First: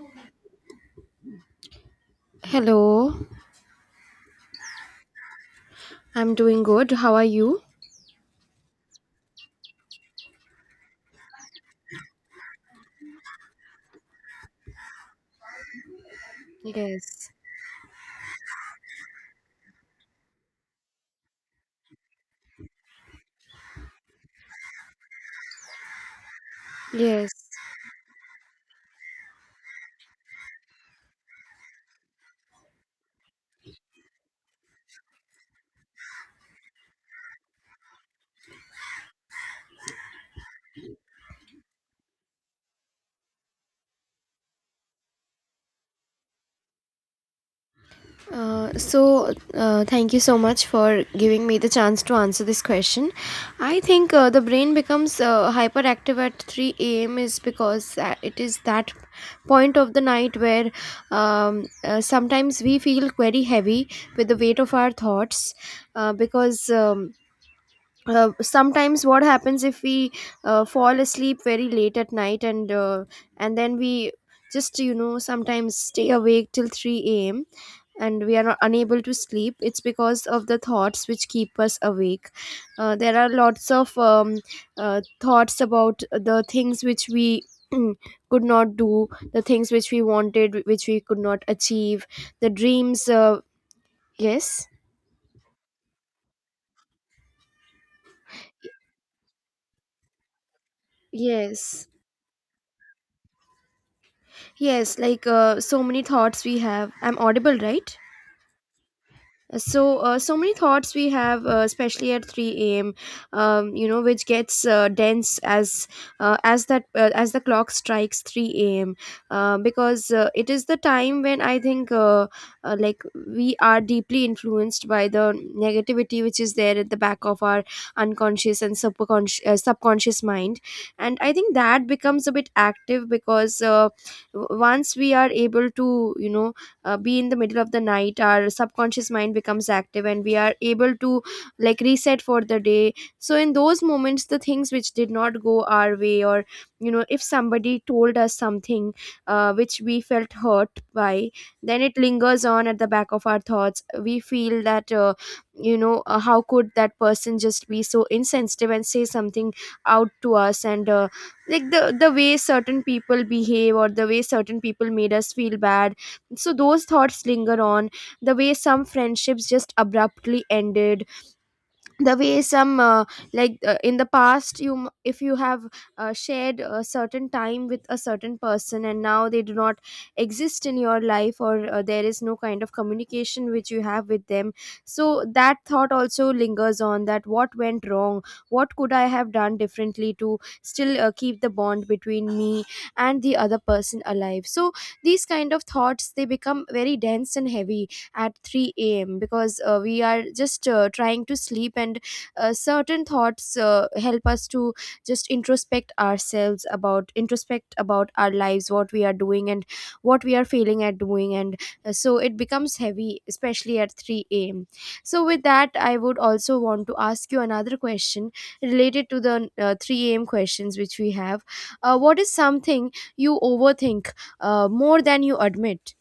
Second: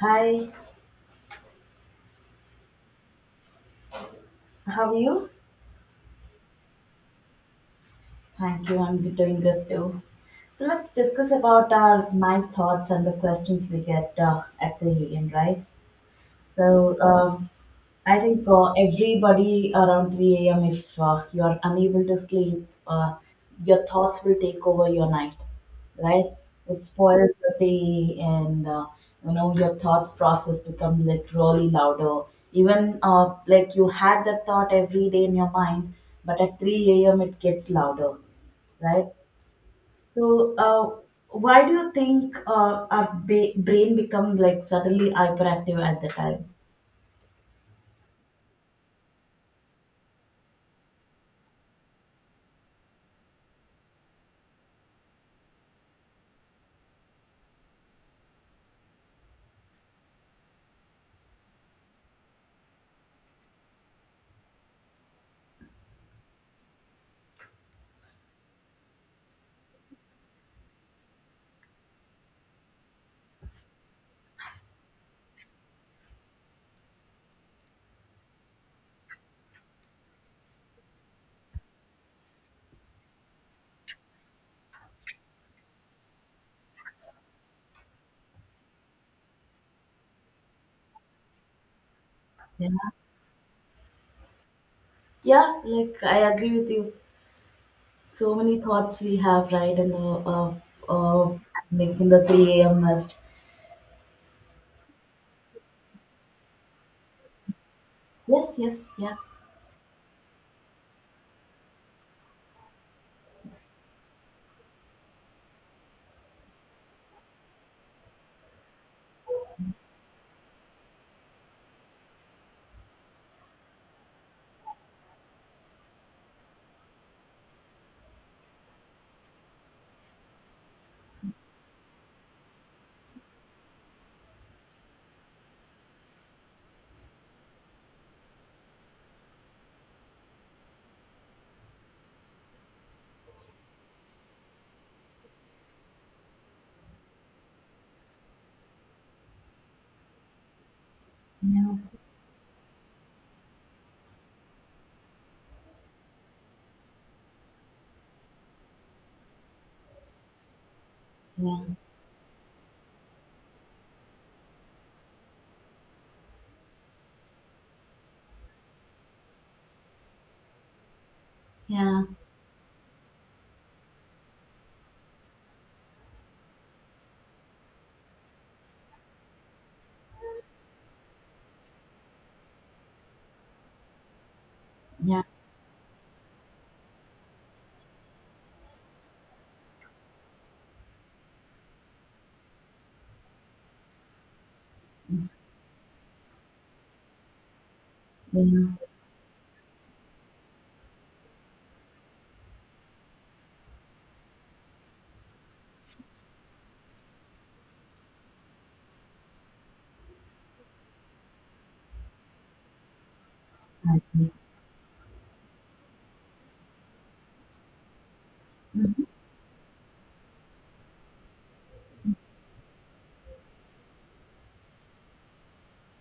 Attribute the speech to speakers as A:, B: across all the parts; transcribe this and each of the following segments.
A: Hi,
B: Hello,
A: how are you?
B: I'm doing good. How are you?
A: Thank you, I'm doing good too. So let's discuss about our my thoughts and the questions we get at the end, right? So Yeah.
B: Yes.
A: I think everybody around 3 a.m., if you're unable to sleep, your thoughts will take over your night, right? It
B: Yes.
A: spoils the day, and your thoughts process become like really louder. Even like you had that thought every day in your mind, but at 3 a.m., it gets louder, right? So, why do you think our brain become like suddenly hyperactive at the time?
B: Thank you so much for giving me the chance to answer this question. I think the brain becomes hyperactive at 3 a.m. is because it is that point of the night where sometimes we feel very heavy with the weight of our thoughts because. Sometimes what happens if we fall asleep very late at night, and then we just, you know, sometimes stay awake till 3 a.m., and we are not unable to sleep. It's because of the thoughts which keep us awake. There are lots of uh, thoughts about the things which we could not do, the things which we wanted, which we could not achieve, the
A: Yeah.
B: dreams. uh, yes
A: Yeah, like I agree with you. So many thoughts we have, right? In the uh,
B: yes
A: like in the three a.m. mist.
B: Yes, like, so many thoughts we have. I'm audible, right?
A: Yes, yes, yeah.
B: So, so many thoughts we have, especially at 3 a.m. You know, which gets dense as, as that as the clock strikes 3 a.m., because it is the time when I think, like, we are deeply influenced by the negativity which is there at the back of our unconscious and subconscious mind. And I think that becomes a bit active because, once we are able to, you know, be in the middle of the night, our subconscious mind becomes active and we are able to, like, reset for the day. So in those moments, the things which did not go our way, or, you know, if somebody told us something which we felt hurt by,
A: Yeah,
B: then it lingers on at the back of our thoughts. We feel that, you know, how could that person just be so insensitive and say something out to us. And
A: yeah,
B: like, the way certain people behave, or the way certain people made us feel bad, so those thoughts linger on. The way some friendships just abruptly ended,
A: yeah,
B: the way some, like, in the past, you if you have shared a certain time with a certain person and now they do not exist in your life, or there is no kind of communication which you have with them,
A: yeah.
B: so that thought also lingers on, that what went wrong, what could I have done differently to still keep the bond between me and the other person alive. So these kind of thoughts, they become very dense and heavy at
A: Yeah.
B: 3 a.m., because we are just trying to sleep, and certain thoughts help us to just introspect ourselves about, introspect about our lives, what we are doing, and what we are failing at doing, and so it becomes heavy, especially at
A: I agree.
B: 3 a.m. So, with that, I would also want to ask you another question
A: Mm.
B: related to the, 3 a.m. questions which we have. What is something you overthink more than you admit?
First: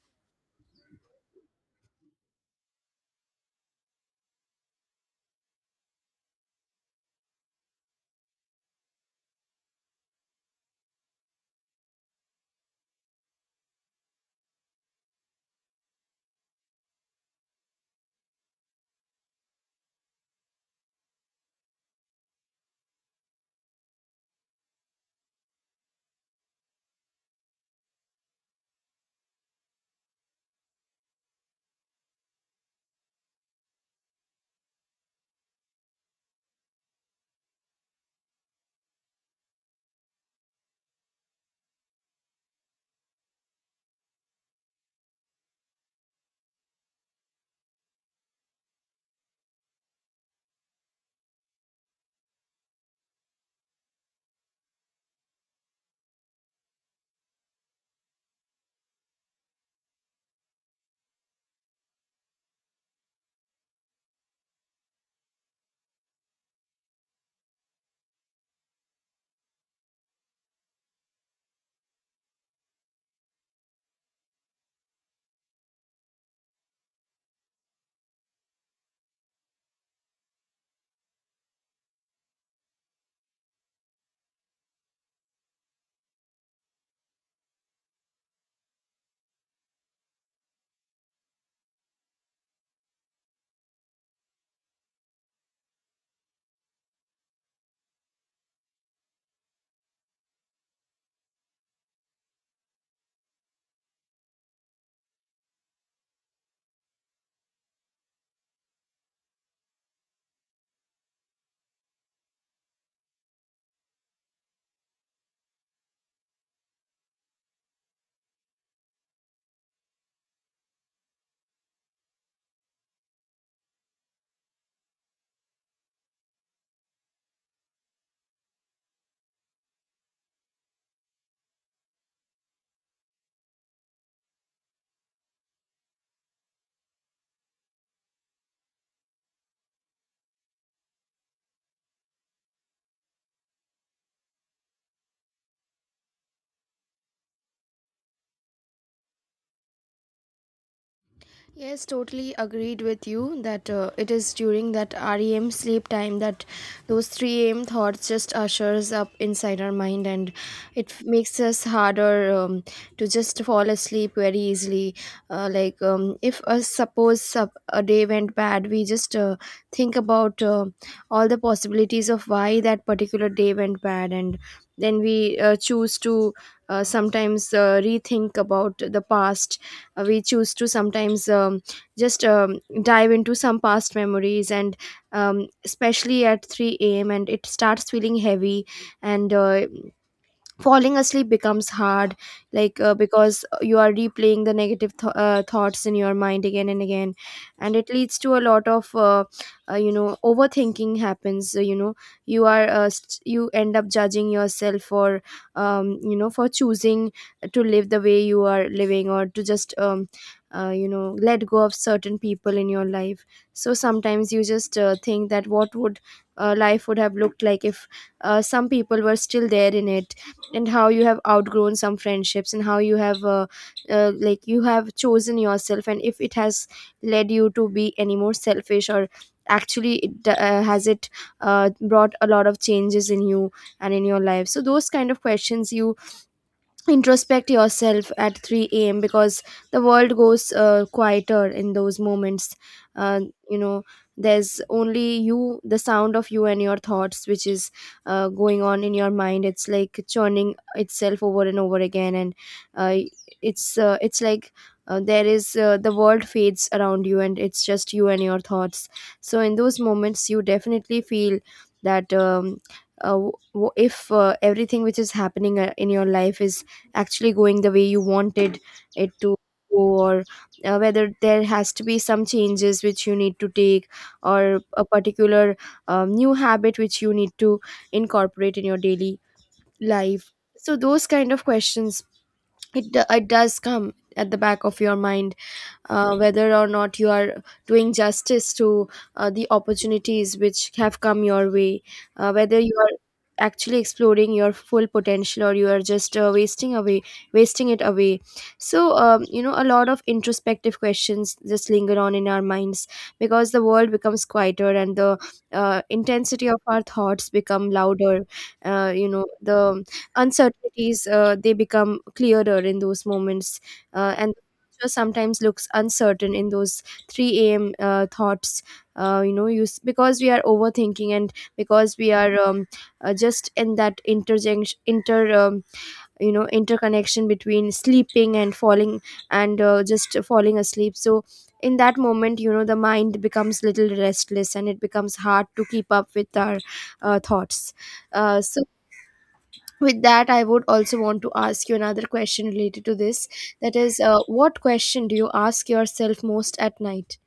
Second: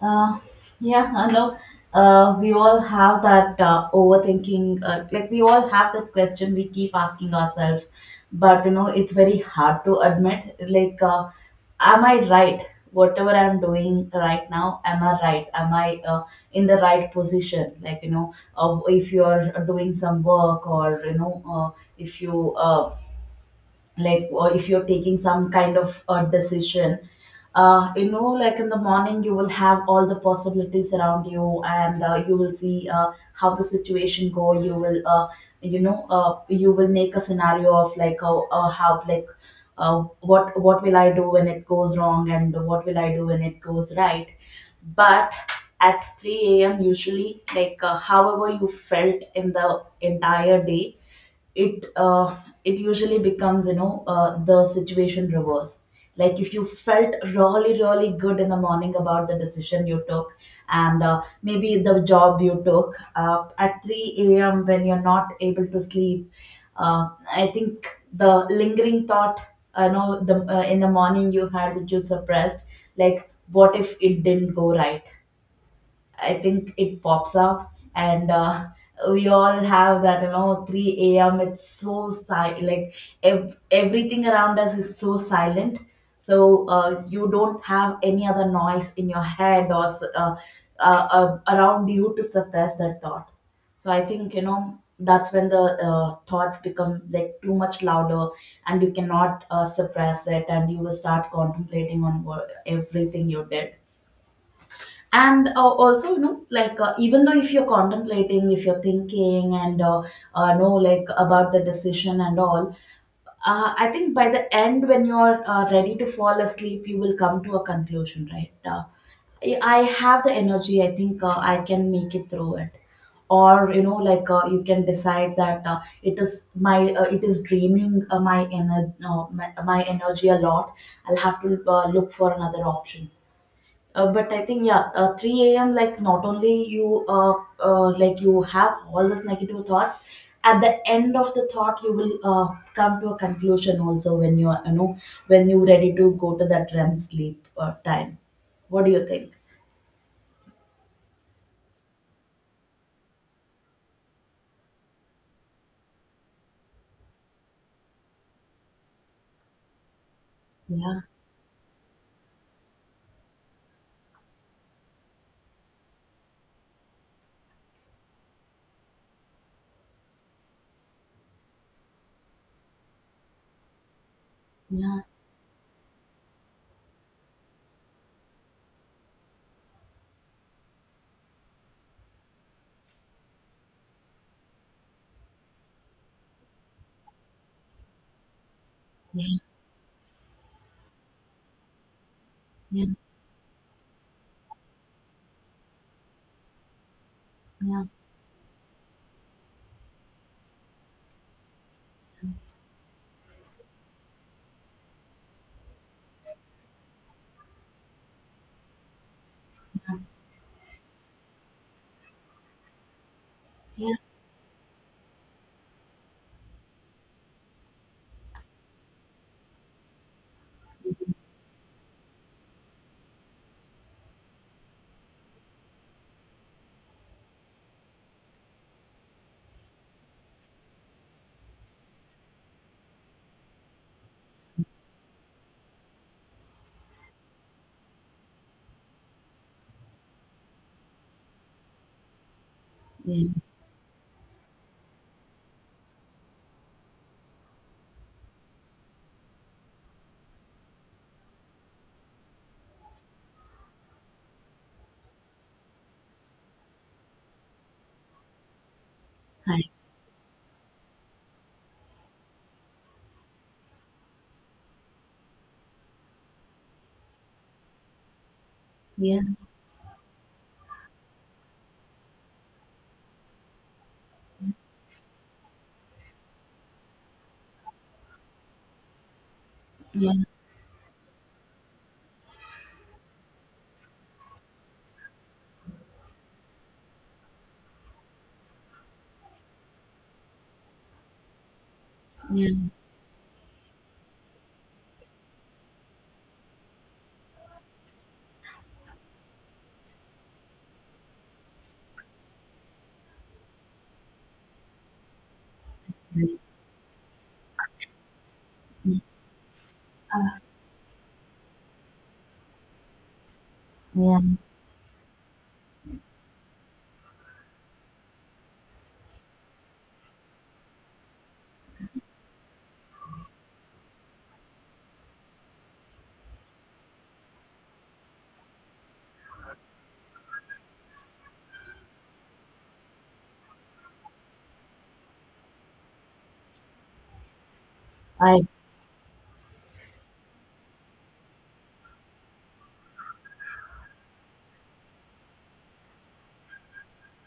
A: Uh, yeah, I know. We all have that overthinking. Like, we all have that question we keep asking ourselves, but you know it's very hard to admit. Like, am I right? Whatever I'm doing right now, am I right? Am I in the right position? Like, if you're doing some work, or if you like, or if you're taking some kind of a decision, like in the morning you will have all the possibilities around you, and you will see how the situation go, you will you will make a scenario of like how, like, what will I do when it goes wrong and what will I do when it goes right. But at 3 a.m usually, like, however you felt in the entire day, it uh, it usually becomes, the situation reverse. Like, if you felt really really good in the morning about the decision you took, and maybe the job you took, at 3 a.m, when you're not able to sleep, I think the lingering thought I know, the in the morning you had, which you suppressed, like what if it didn't go right. I think it pops up, and we all have that, 3 a.m. It's so silent, like everything around us is so silent. So you don't have any other noise in your head, or around you, to suppress that thought. So I think, that's when the thoughts become like too much louder, and you cannot suppress it, and you will start contemplating on what, everything you did, and also, like, even though if you're contemplating, if you're thinking, and know, like, about the decision and all. I think by the end, when you're ready to fall asleep, you will come to a conclusion, right? I have the energy. I think I can make it through it, or like, you can decide that it is draining my ener my energy a lot. I'll have to look for another option. But I think, yeah, three a.m. Like, not only you like you have all these negative thoughts, at the end of the thought you will come to a conclusion also, when you're when you're ready to go to that REM sleep time. What do you think?
B: Yes, totally agreed with you that, it is during that REM sleep time that those 3 a.m. thoughts just ushers up inside our mind, and
A: Yeah,
B: makes us harder, to just fall asleep very easily. Like, if, suppose a day went bad, we just think about all the possibilities of why that particular day went bad, and then
A: yeah,
B: we choose to, sometimes, rethink about the past. We choose to sometimes, just dive into some past memories, and, especially at 3 a.m., and it starts feeling heavy, and
A: yeah,
B: falling asleep becomes hard, like,
A: yeah,
B: because you are replaying the negative thoughts in your mind again and again, and
A: yeah,
B: it leads to a lot of, you know, overthinking happens. You know, you are, you end up judging yourself for, you know, for choosing to live the way you are living, or to just, you know, let go of certain people in your life. So
A: yeah,
B: sometimes you just think that what would, life would have looked like if some people were still there in it, and how you have outgrown some friendships, and how you have, like, you have chosen yourself, and if it has led you to be any more selfish, or actually has it brought a lot of changes in you and in your life. So those kind of questions, you introspect yourself at 3 a.m., because the world goes quieter in those moments. uh,
A: yeah.
B: you know, there's only you, the sound of you and your thoughts, which is going on in your mind. It's like churning itself over and over again. And uh, it's like, the world fades around you, and it's just you and your thoughts. So in
A: Hi.
B: those moments you definitely feel that, if, everything which is happening in your life is actually going the way you wanted it
A: Yeah,
B: to go, or whether there has to be some changes which you need to take, or a particular, new habit which you need to incorporate in your daily
A: yeah,
B: life. So those kind of questions, it does come at the back of your mind, whether or not you are doing justice to the opportunities which have come your way,
A: yeah,
B: whether you are actually exploring your full potential, or you are just wasting it away. So, you know, a lot of introspective questions just linger on in our minds, because the world becomes quieter and the, intensity of our thoughts become louder. You know, the uncertainties, they become clearer in those moments,
A: yeah.
B: and future sometimes looks uncertain in those 3 a.m. Thoughts. You know, because we are overthinking, and because we are, just in that interjunction, inter you know, interconnection between sleeping and falling, and just falling asleep. So in that moment, you know, the mind becomes little restless, and it becomes hard to keep up with our, thoughts. Uh,
A: I.
B: so with that, I would also want to ask you another question related to this, that is, what question do you ask yourself most at night?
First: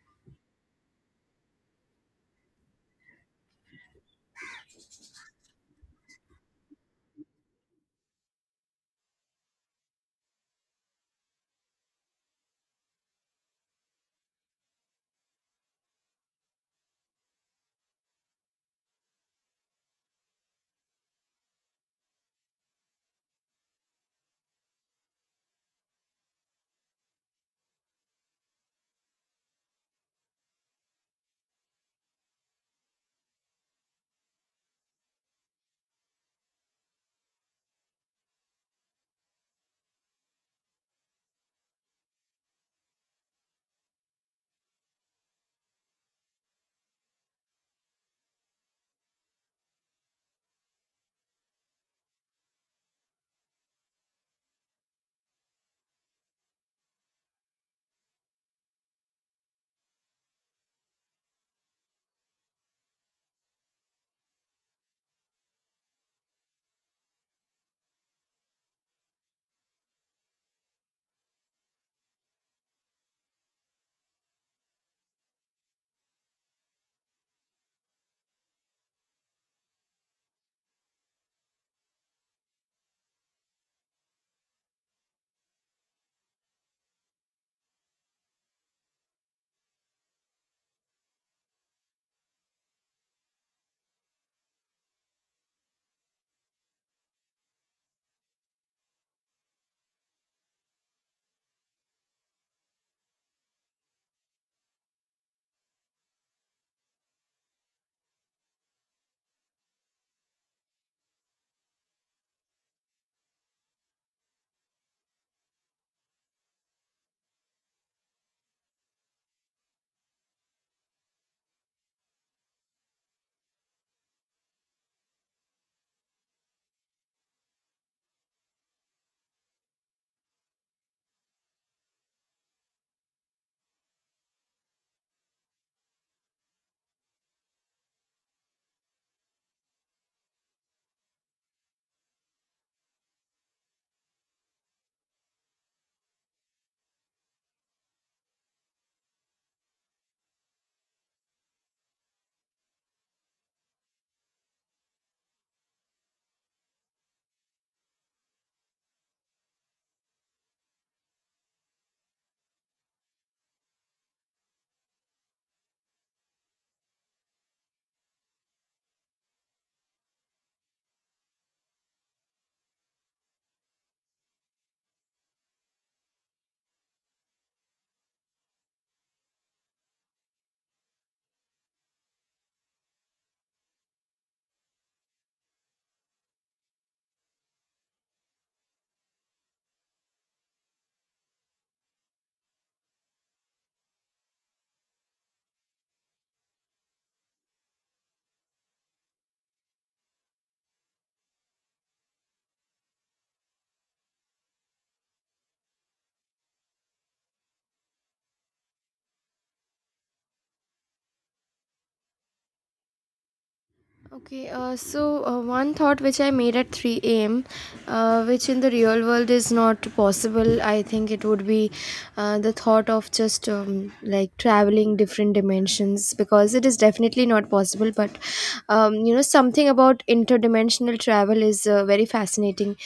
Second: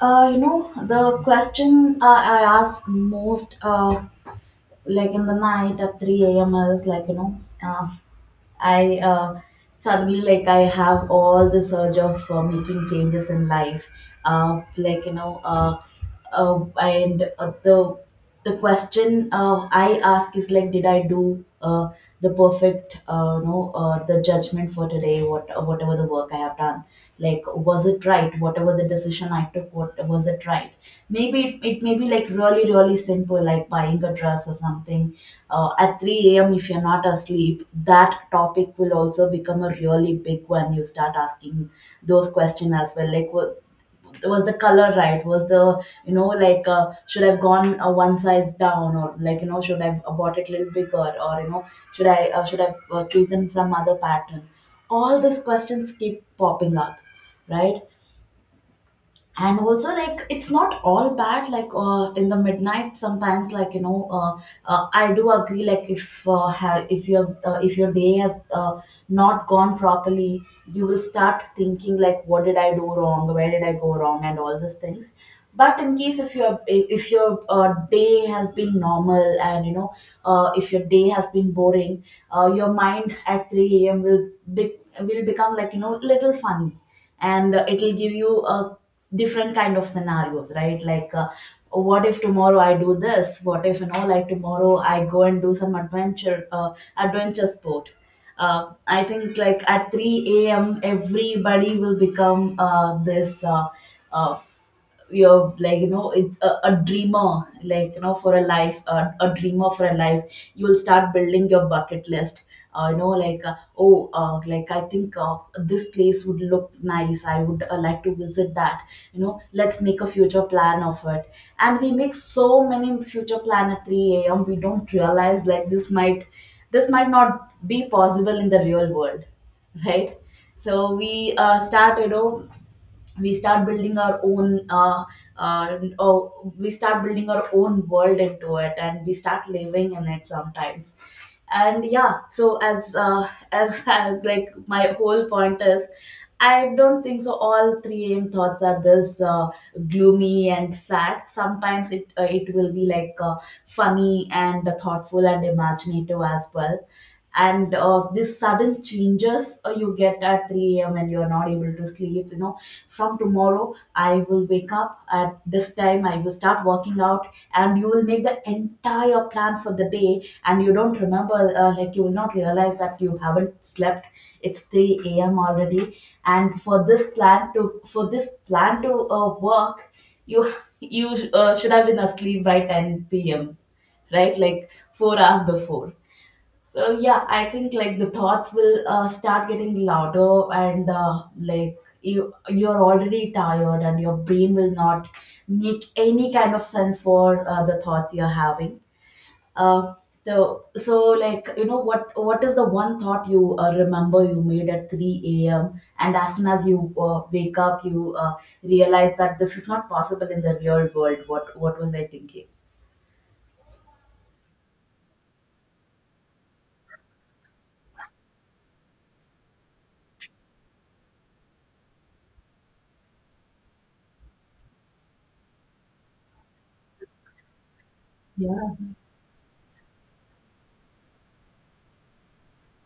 A: You know the question I ask most. Like, in the night at 3 a.m, I was like, I suddenly, like, I have all the surge of making changes in life, like, and the question I ask is, like, did I do the perfect, the judgment for today, what whatever the work I have done. Like, was it right? Whatever the decision I took, what was it right? Maybe it may be, like, really, really simple, like buying a dress or something. At 3 a.m., if you're not asleep, that topic will also become a really big one. You start asking those questions as well. Like, what was the color, right? was the you know like Should I have gone one size down, or, like should I have bought it a little bigger, or, should I have chosen some other pattern. All these questions keep popping up, right? And also, like, it's not all bad. Like, in the midnight sometimes, like, I do agree. Like, if if your day has not gone properly, you will start thinking, like, what did I do wrong, where did I go wrong, and all these things. But, in case, if your day has been normal, and, if your day has been boring, your mind at 3 a.m will will become, like, little funny, and it'll give you a different kind of scenarios, right? Like, what if tomorrow I do this, what if, like, tomorrow I go and do some adventure sport. I think, like, at 3 a.m everybody will become this, uh, you're like, it's a dreamer, like, for a life, a dreamer for a life. You will start building your bucket list, oh, like I think this place would look nice, I would like to visit that. Let's make a future plan of it. And we make so many future plan at 3 a.m, we don't realize like this might not be possible in the real world, right? So we start, we start building our own, oh, we start building our own world into it, and we start living in it sometimes. And yeah, so as like my whole point is, I don't think so all 3 am thoughts are this gloomy and sad. Sometimes it will be, like, funny and thoughtful and imaginative as well. And this sudden changes you get at 3 a.m, and you're not able to sleep, from tomorrow I will wake up at this time, I will start working out, and you will make the entire plan for the day, and you don't remember, like, you will not realize that you haven't slept. It's 3 a.m already, and for this plan to work, you you should have been asleep by 10 p.m, right? Like, 4 hours before. So yeah, I think, like, the thoughts will start getting louder, and like, you're already tired, and your brain will not make any kind of sense for the thoughts you're having. Uh, so, like, what is the one thought you remember you made at three a.m., and as soon as you wake up, you realize that this is not possible in the real world. What was I thinking?
B: Okay, so, one thought which I made at 3 a.m., which in the real world is not possible, I think it would be the thought of just, like, traveling different dimensions, because it is definitely not possible. But,
A: Yeah,
B: you know, something about interdimensional travel is very fascinating,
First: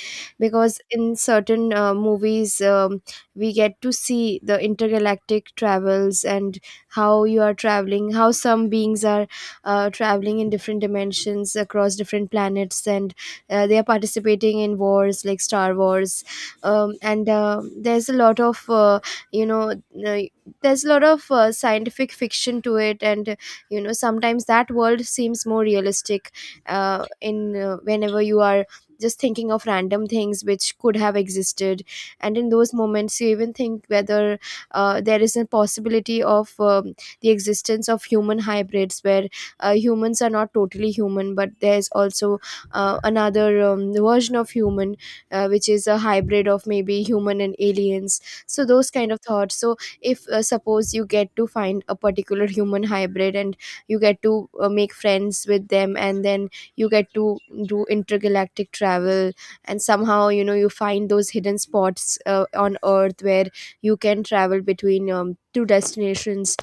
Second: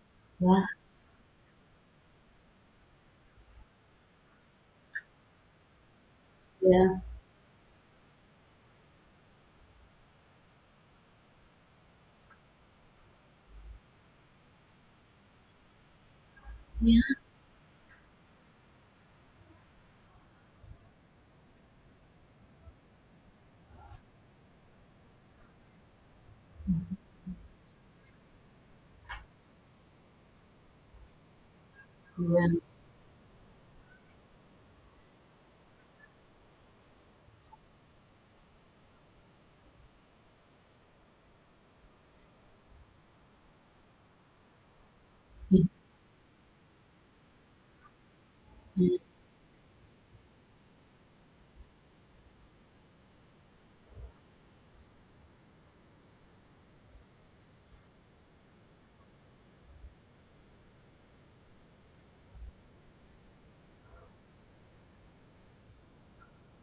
A: yeah,
B: because in certain movies, we get to see the intergalactic travels, and
A: yeah,
B: how you are traveling, how some beings are traveling in different dimensions across different planets, and they are participating in wars like Star Wars. And There's a lot of, you know uh, there's a lot of scientific fiction to it. And you know, sometimes that world seems more realistic, in whenever you are just thinking of random things which could have existed. And in
A: yeah,
B: those moments you even think whether there is a possibility of, the existence of human hybrids, where humans are not totally human, but there's also another version of human, which is a hybrid of maybe human and aliens. So those
A: yeah.
B: kind of thoughts, so if, suppose you get to find a particular human hybrid, and you get to make friends with them, and then you get to do intergalactic travel, and somehow, you know, you find those hidden spots on earth, where you can travel between, two destinations,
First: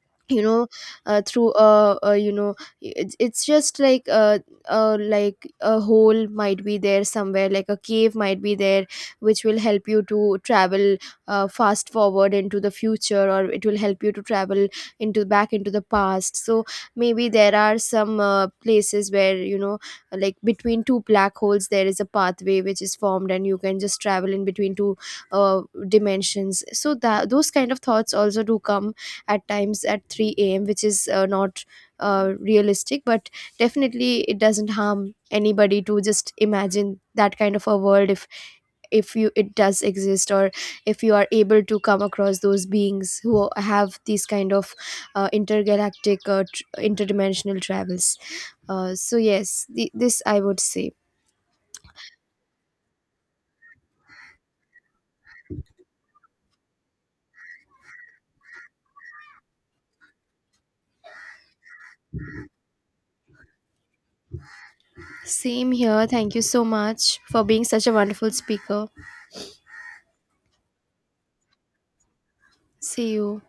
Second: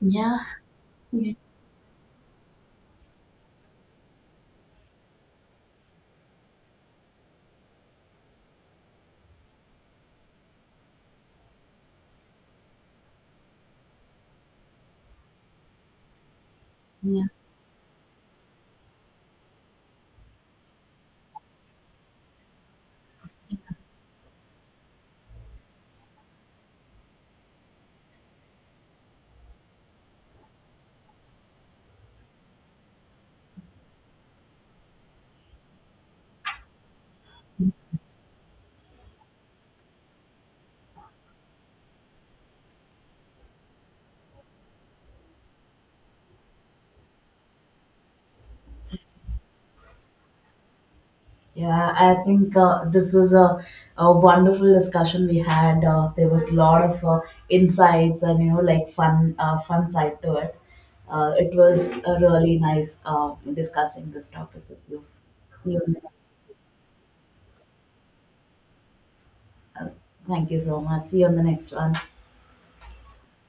A: Yeah.
B: you know, uh,
A: Yeah.
B: through a, a you know, it's just like a like a hole might be there somewhere, like a cave might be there, which will help you to travel fast forward into the future, or it will help you to travel into, back into the past. So
A: Yeah.
B: maybe there are some places where, you know, like between two black holes, there is a pathway which is formed, and you can just travel in between two, uh, dimensions. So that, those kind of thoughts also do come at times at 3 a.m., which is, not realistic, but definitely, it doesn't harm anybody to just imagine that kind of a world, if you, it does exist, or if you are able to come across those beings who have these kind of intergalactic, interdimensional travels. So yes, this I would say.
A: Yeah, I think this was a wonderful discussion we had. There was a lot of insights, and, like, fun side to it. It was a really nice, discussing this topic with you.
B: Same
A: See you on the
B: here,
A: next
B: thank you so much for being such a wonderful speaker.
A: one. Thank you so much. See you on the next one.
B: See you.